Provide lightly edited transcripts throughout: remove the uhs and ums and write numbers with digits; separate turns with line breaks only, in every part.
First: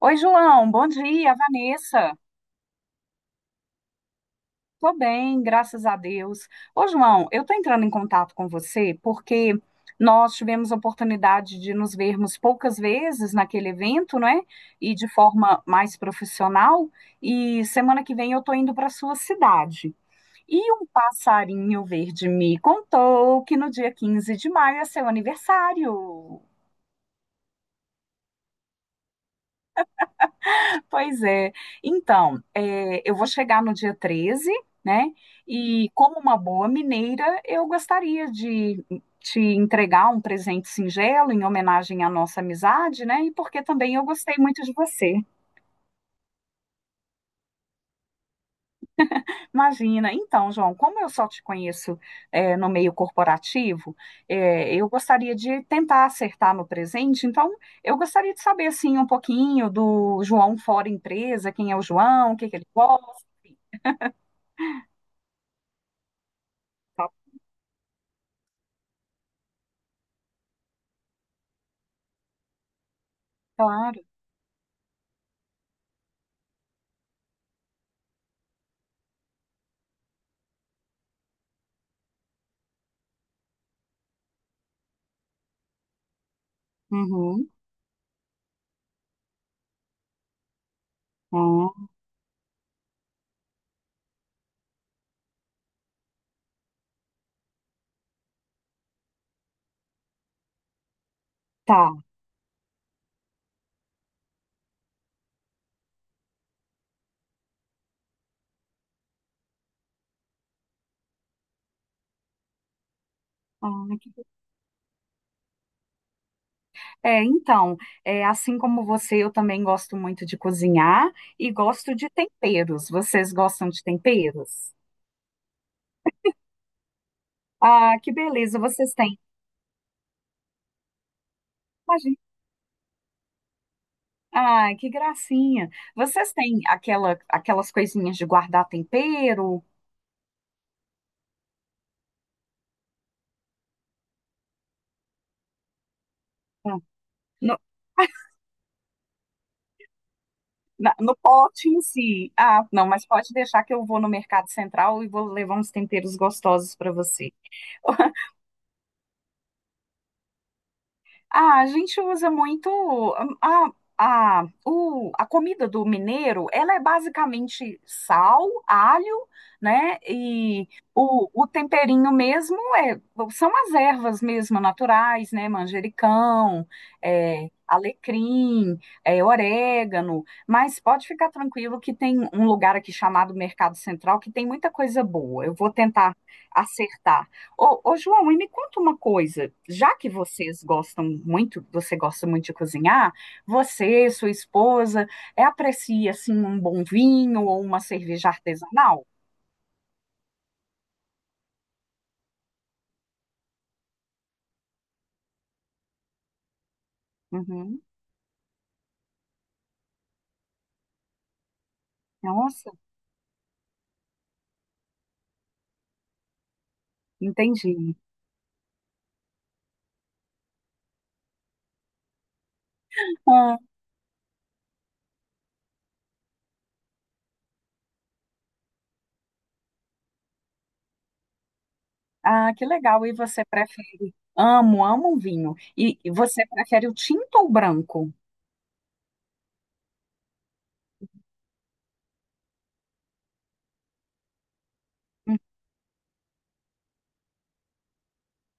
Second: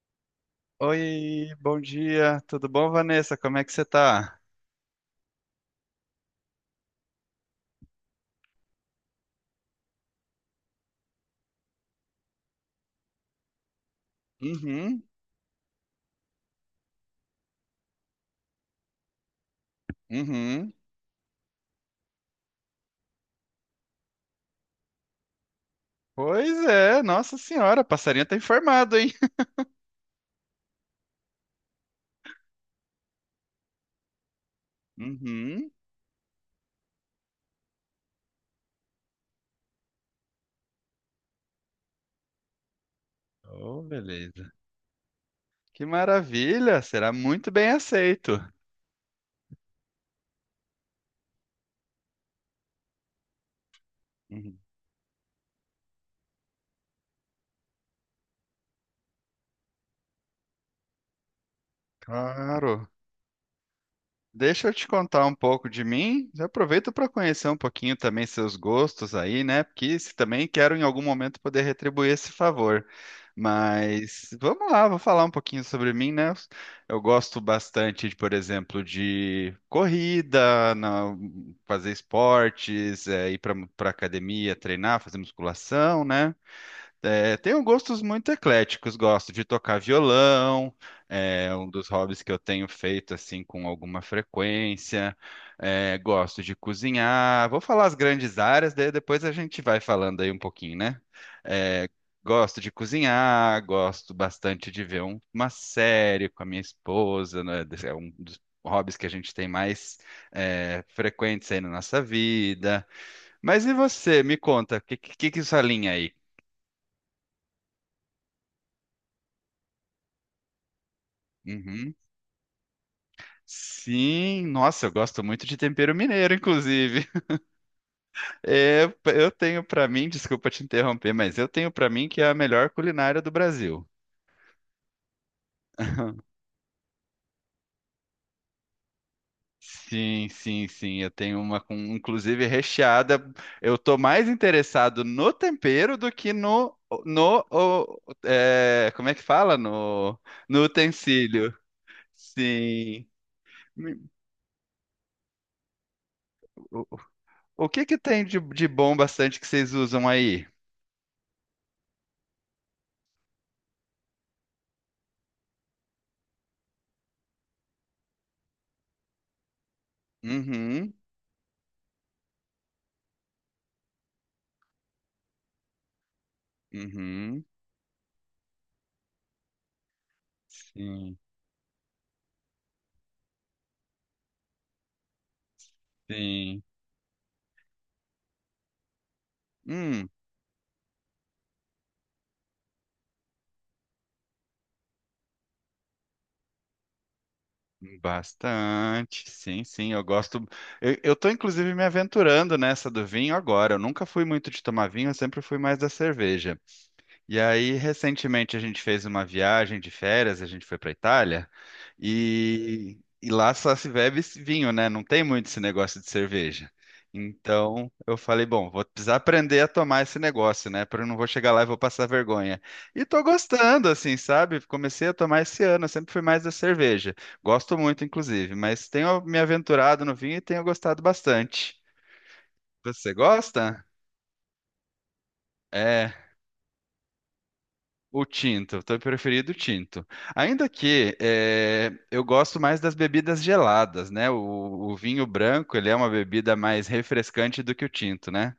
Oi, João, bom dia,
Oi, bom
Vanessa.
dia. Tudo bom, Vanessa? Como é que você tá?
Tô bem, graças a Deus. Ô, João, eu tô entrando em contato com você porque nós tivemos a oportunidade de nos vermos poucas vezes naquele evento, né? E
Uhum,
de forma mais profissional. E semana que vem eu tô indo para sua cidade. E
uhum.
um passarinho verde me contou que no dia 15 de maio é seu aniversário.
Pois é, nossa senhora, passarinho tá informado, hein?
Pois é. Então, eu vou chegar no dia 13, né?
Uhum.
E como uma boa mineira, eu gostaria de te entregar um presente singelo em homenagem à nossa amizade, né? E porque
Oh,
também eu gostei
beleza.
muito de você.
Que maravilha, será muito bem aceito.
Imagina. Então, João, como eu só te conheço, no meio corporativo,
Uhum.
eu gostaria de tentar acertar no presente. Então, eu gostaria de saber, assim, um pouquinho do João fora empresa, quem é o João, o que que ele
Claro.
gosta.
Deixa eu te contar um pouco de mim. Aproveita para conhecer um pouquinho também seus gostos aí, né? Porque se também quero em algum momento poder retribuir esse favor.
Claro.
Mas vamos lá, vou falar um pouquinho sobre mim, né? Eu gosto bastante, de, por exemplo, de corrida, fazer esportes, ir para academia, treinar, fazer musculação, né? É,
Uhum.
tenho gostos muito ecléticos, gosto de tocar violão, é um dos
Ah,
hobbies que eu tenho feito assim com alguma frequência. É, gosto de cozinhar. Vou falar as grandes áreas, daí depois a gente vai falando aí um pouquinho, né? É,
tá.
gosto de cozinhar, gosto bastante de ver uma série com a minha esposa, né? É um dos hobbies que a gente tem mais é, frequentes aí na nossa vida. Mas e
Ah, que
você? Me conta, o que que é sua linha aí?
É, então, assim como você, eu também gosto muito de cozinhar e
Uhum.
gosto de temperos. Vocês gostam de
Sim,
temperos?
nossa, eu gosto muito de tempero mineiro, inclusive.
Ah, que beleza,
É,
vocês têm.
eu tenho pra mim, desculpa te interromper, mas eu tenho pra mim
Imagina.
que é a melhor culinária do Brasil.
Ai, que gracinha. Vocês têm aquelas coisinhas de guardar tempero?
Sim, sim, sim, eu tenho uma com inclusive recheada. Eu tô mais interessado no tempero do que no
Hum,
no
No,
o- como é que fala? No no
no
utensílio.
pote em si. Ah, não, mas
Sim.
pode deixar que eu
Me-
vou no Mercado Central e vou levar uns temperos gostosos
O,
para você.
o que que tem de bom bastante que vocês usam aí?
Ah, a gente usa muito a comida do mineiro, ela é basicamente sal, alho, né? E
Uhum,
o temperinho mesmo são as ervas mesmo naturais, né? Manjericão,
uhum.
alecrim, orégano. Mas pode
Sim.
ficar tranquilo que tem um lugar aqui chamado Mercado Central que tem muita coisa boa. Eu vou tentar
Sim.
acertar. Ô, João, e me conta uma coisa. Já
Hum,
que vocês gostam muito, você gosta muito de cozinhar, você, sua esposa, aprecia assim um bom vinho ou uma cerveja artesanal?
bastante. Sim, sim, eu gosto. Eu tô inclusive me aventurando nessa do vinho agora. Eu nunca fui muito de tomar vinho, eu sempre fui mais da cerveja. E aí,
Uhum.
recentemente, a gente fez uma viagem de férias, a gente foi para Itália,
Nossa,
e lá só se bebe esse vinho, né? Não tem muito esse negócio de cerveja. Então,
entendi.
eu falei, bom, vou precisar aprender a tomar esse negócio, né? Porque eu não vou chegar lá e vou passar vergonha. E tô
Ah,
gostando, assim, sabe? Comecei a tomar esse ano, eu sempre fui mais da cerveja. Gosto muito, inclusive, mas tenho me aventurado no vinho e tenho gostado bastante.
ah, que legal.
Você
E você
gosta?
prefere? Amo, amo um vinho. E
É.
você prefere o tinto ou o branco?
O tinto, teu preferido o tinto. Ainda que eu gosto mais das bebidas geladas, né? O vinho branco, ele é uma bebida mais refrescante do que o tinto, né?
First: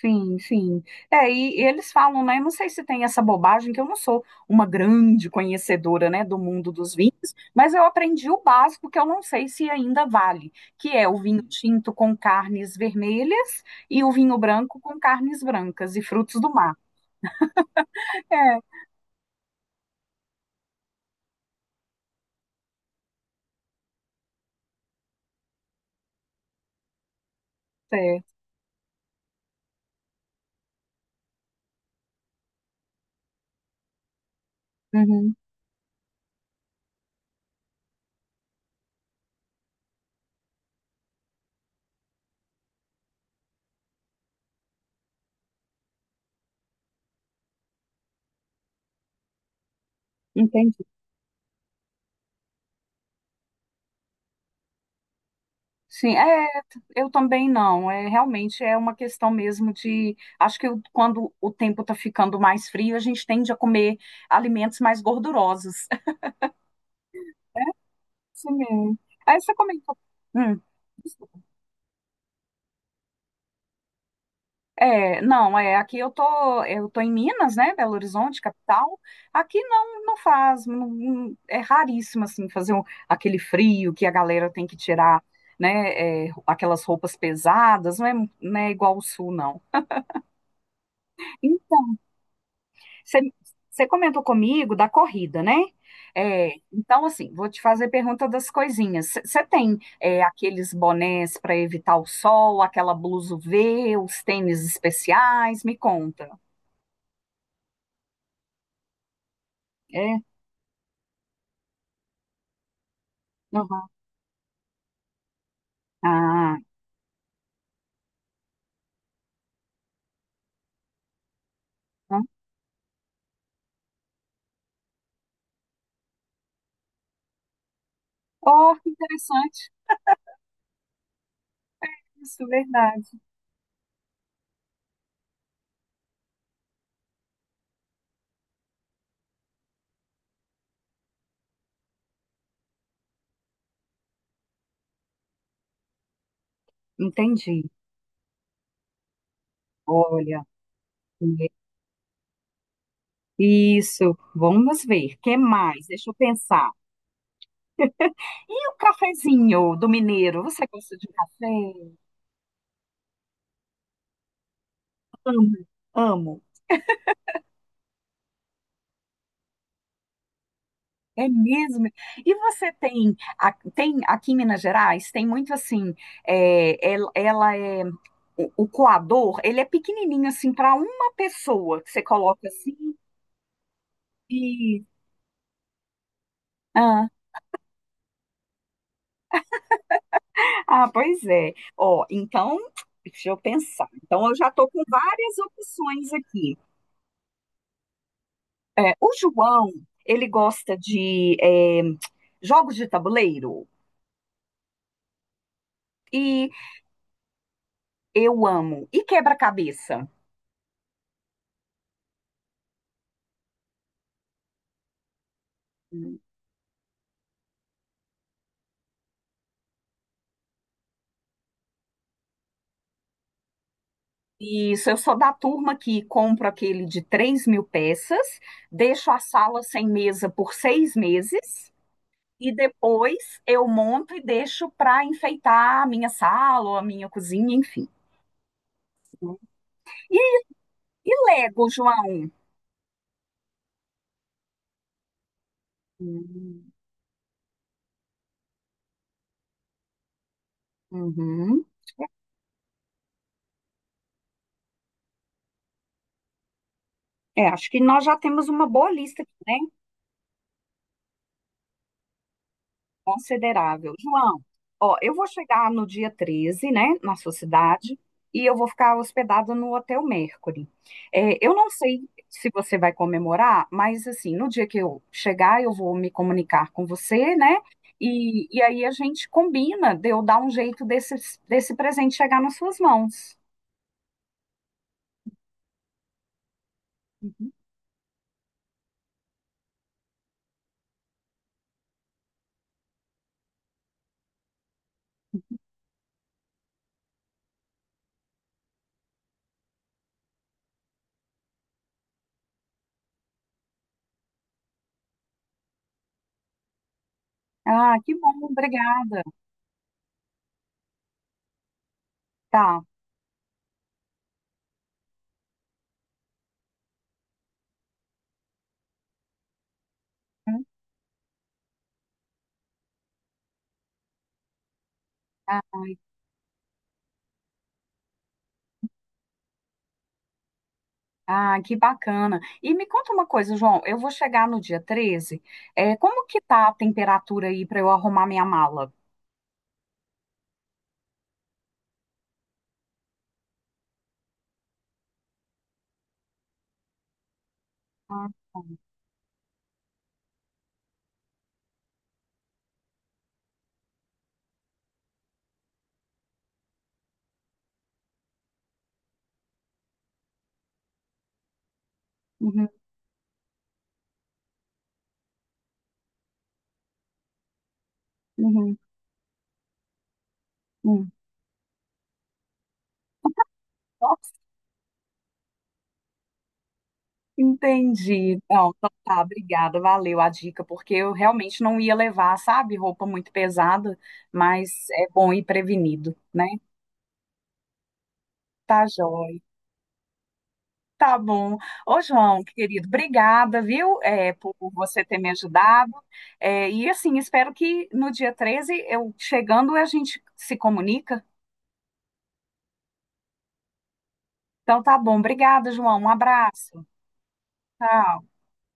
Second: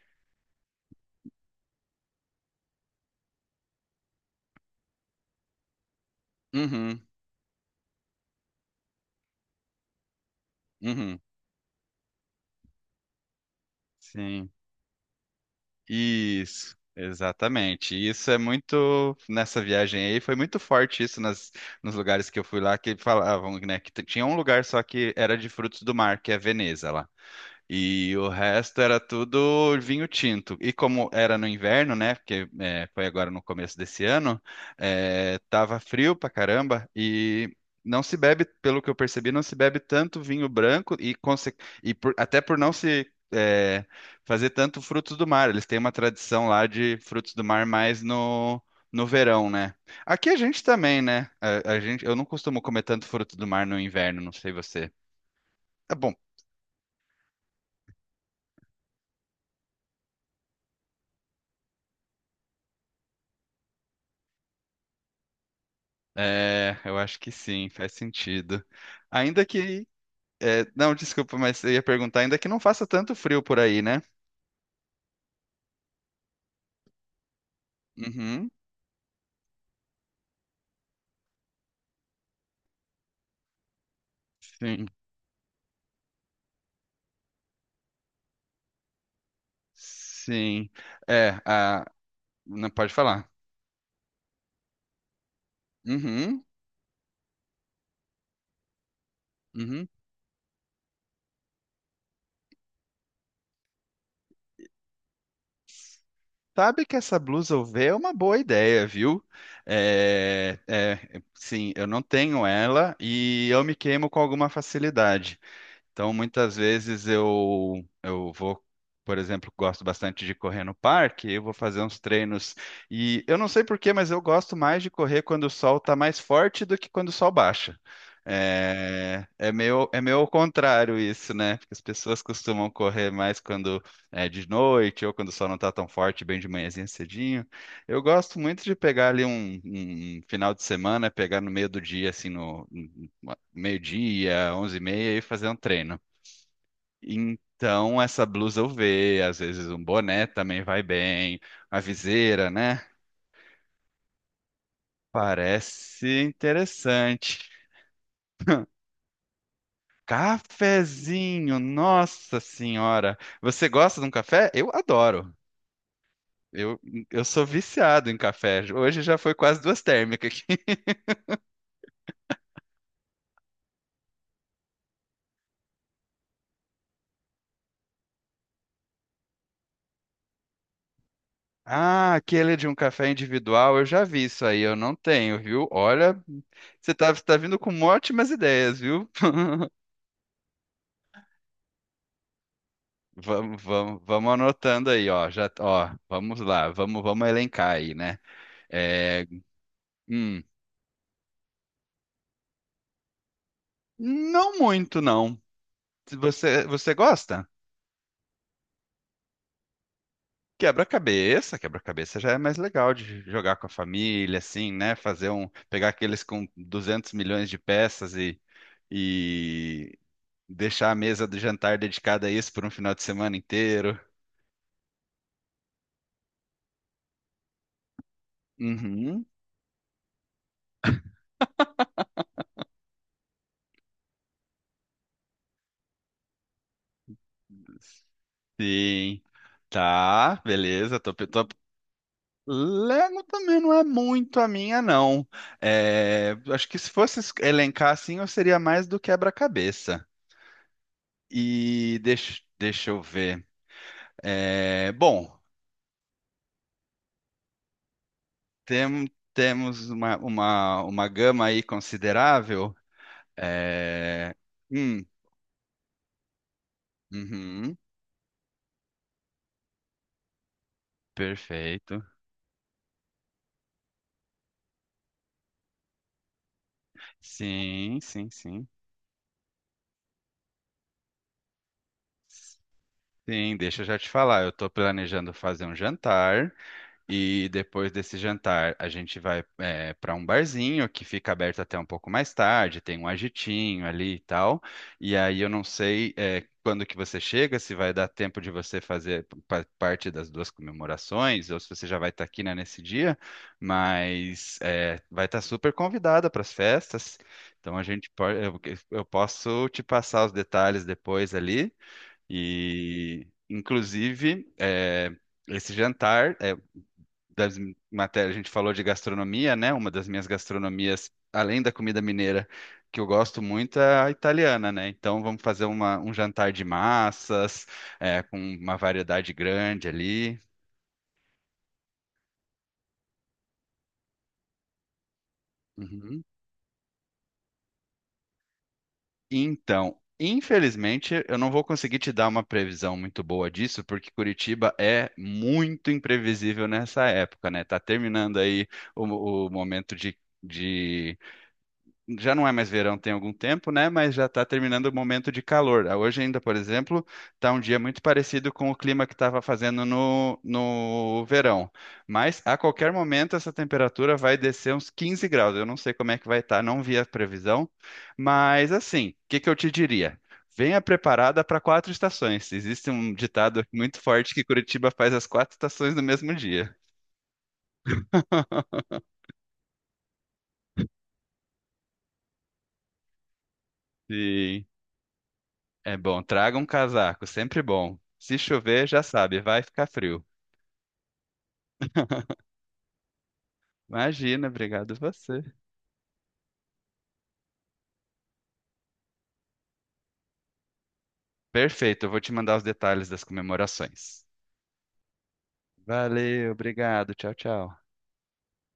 Sim, sim. E eles falam, né? Eu não sei se tem essa bobagem, que eu não sou uma grande conhecedora, né, do mundo dos
Uhum,
vinhos, mas eu aprendi o básico que eu não sei se ainda vale, que é o
uhum,
vinho tinto com carnes vermelhas e o vinho
sim.
branco com carnes brancas e frutos do
Isso,
mar.
exatamente. Isso é
É,
muito, nessa viagem aí, foi muito forte isso nas, nos lugares que eu fui lá, que falavam, né, que tinha um lugar só que era de frutos do mar, que é Veneza lá. E o
certo.
resto era tudo vinho tinto. E como era no inverno, né? Porque foi agora no começo desse ano,
Uhum,
tava frio pra caramba e não se bebe, pelo que eu percebi, não se bebe tanto vinho branco até por não se fazer tanto frutos do mar. Eles têm uma tradição lá de frutos do mar mais no verão, né? Aqui a gente
entendi.
também, né? A gente, eu não costumo comer tanto fruto do mar no inverno, não sei você. Tá bom.
Sim, eu também não. Realmente é uma questão mesmo de. Acho que quando o tempo está ficando mais frio, a gente tende a comer alimentos mais gordurosos.
É, eu acho que sim, faz sentido.
Sim. Aí
Ainda
você
que.
comentou. Hum.
Não, desculpa, mas eu ia perguntar, ainda que não faça tanto frio por aí, né?
Não, aqui eu tô em Minas, né, Belo Horizonte,
Uhum,
capital. Aqui não, não faz, é raríssimo assim fazer aquele frio que a galera tem que
sim,
tirar, né, aquelas roupas pesadas, não é, não é igual o sul, não.
sim. É, não pode
Você
falar.
você comentou comigo da corrida, né?
Uhum,
Então, assim, vou te fazer pergunta das coisinhas. Você tem
uhum.
aqueles bonés para evitar o sol, aquela blusa UV, os tênis especiais? Me conta.
Sabe que essa blusa UV é uma boa ideia, viu?
É?
É, é, sim, eu não tenho ela e eu me
Uhum.
queimo com alguma facilidade. Então, muitas
Ah,
vezes eu vou, por exemplo, gosto bastante de correr no parque, eu vou fazer uns
então-
treinos e eu não sei por quê, mas eu gosto mais de correr quando o sol está mais forte do que quando o sol baixa.
oh, que
É, é
interessante.
meio, é meio ao contrário isso, né? Porque as pessoas
Isso,
costumam correr
verdade.
mais quando é de noite ou quando o sol não está tão forte, bem de manhãzinha cedinho. Eu gosto muito de pegar ali um final de semana, pegar no meio do dia, assim, no meio-dia, 11:30 e fazer um treino.
Entendi.
Então, essa blusa UV, às vezes um boné
Olha,
também vai bem, uma viseira, né?
isso. Vamos ver. O que mais? Deixa eu
Parece
pensar.
interessante.
E o cafezinho do mineiro? Você gosta de
Cafezinho,
café?
nossa senhora. Você gosta de um café? Eu adoro.
Amo, amo.
Eu, eu sou viciado em café. Hoje já foi quase duas térmicas aqui.
É mesmo. E você tem, tem aqui em Minas Gerais, tem muito assim, é, el- ela, é, o coador, ele é pequenininho assim para uma pessoa que você
Ah,
coloca
aquele de um
assim
café individual, eu já vi isso aí, eu
e...
não tenho, viu? Olha, você
Ah,
tá, você tá vindo com ótimas ideias, viu?
ah, pois é. Ó, então, deixa eu
Vamos,
pensar.
vamos,
Então,
vamos
eu já estou com
anotando aí, ó.
várias
Já, ó,
opções
vamos
aqui.
lá, vamos elencar aí, né?
O
É,
João, ele
hum,
gosta de jogos de tabuleiro
não muito, não. Se
e
você gosta?
eu amo. E quebra-cabeça?
Quebra-cabeça, quebra-cabeça já é mais legal de jogar com a família, assim, né? Fazer um, pegar aqueles com 200 milhões de peças e deixar a mesa do jantar dedicada a isso por um final de semana inteiro.
Isso, eu sou da turma que compro aquele de 3.000 peças, deixo a
Uhum.
sala sem mesa por 6 meses e depois eu monto e deixo para enfeitar a minha sala ou a minha cozinha, enfim.
Sim.
E,
Tá, beleza.
e
Tô, pe- tô
Lego, João?
Lego também não é muito a minha, não. É, acho
Hum.
que se fosse elencar assim, eu seria mais do quebra-cabeça.
Uhum.
E deixa eu ver. É, bom,
Acho que nós já temos uma boa
tem-
lista aqui, né?
temos uma gama aí considerável.
Considerável.
É,
João, ó,
hum,
eu vou chegar no dia 13, né, na sua
uhum,
cidade, e eu vou ficar hospedada no Hotel Mercury. Eu não
perfeito.
sei se você vai comemorar, mas assim, no dia que eu chegar, eu vou me comunicar com você, né?
Sim, sim,
E
sim.
aí a gente combina de eu dar um jeito desse presente chegar nas suas mãos.
Sim, deixa eu já te falar. Eu estou planejando fazer um jantar. E depois desse jantar, a gente vai para um barzinho que fica aberto até um pouco mais tarde, tem um agitinho ali e tal. E aí eu não sei quando que você chega, se vai dar tempo de você fazer parte das duas comemorações, ou se você já vai estar aqui, né, nesse dia, mas vai estar super convidada para as festas. Então a
Ah,
gente
que bom,
pode, eu
obrigada.
posso te passar os detalhes depois ali.
Tá.
E inclusive, esse jantar, das matérias, a gente falou de gastronomia, né? Uma das minhas gastronomias, além da comida mineira, que eu gosto muito é a italiana, né? Então vamos
Ah,
fazer um jantar de massas, com uma variedade grande ali.
Ah, que bacana. E me conta uma coisa, João, eu vou chegar no dia 13.
Uhum.
Como que tá a temperatura aí para eu arrumar minha mala?
Então, infelizmente, eu não vou conseguir te dar uma previsão muito boa disso, porque Curitiba é muito imprevisível nessa época, né? Tá
Ah,
terminando
tá.
aí o momento de. De já não é mais verão tem algum tempo, né? Mas já está terminando o momento de calor. Ah, hoje ainda, por exemplo, está um dia muito parecido com o clima que estava fazendo no verão. Mas a
Uhum,
qualquer momento essa temperatura vai descer uns 15 graus. Eu não sei como é que vai estar, não vi a previsão. Mas
uhum,
assim, o que que eu te diria? Venha
uhum.
preparada para quatro estações. Existe um ditado muito
Nossa,
forte que Curitiba faz as quatro estações no mesmo dia.
entendi. Não, então tá, obrigada, valeu a dica, porque eu realmente não ia levar, sabe, roupa muito pesada,
Sim.
mas é bom ir
É
prevenido,
bom,
né?
traga um casaco, sempre bom. Se
Tá
chover, já sabe,
joia.
vai ficar frio.
Tá bom. Ô, João, querido, obrigada, viu,
Imagina,
por
obrigado
você ter me
você.
ajudado. E assim, espero que no dia 13 eu chegando, a gente se comunica.
Perfeito, eu vou te mandar os detalhes das comemorações.
Então tá bom. Obrigada, João. Um
Valeu,
abraço.
obrigado, tchau, tchau.
Tchau.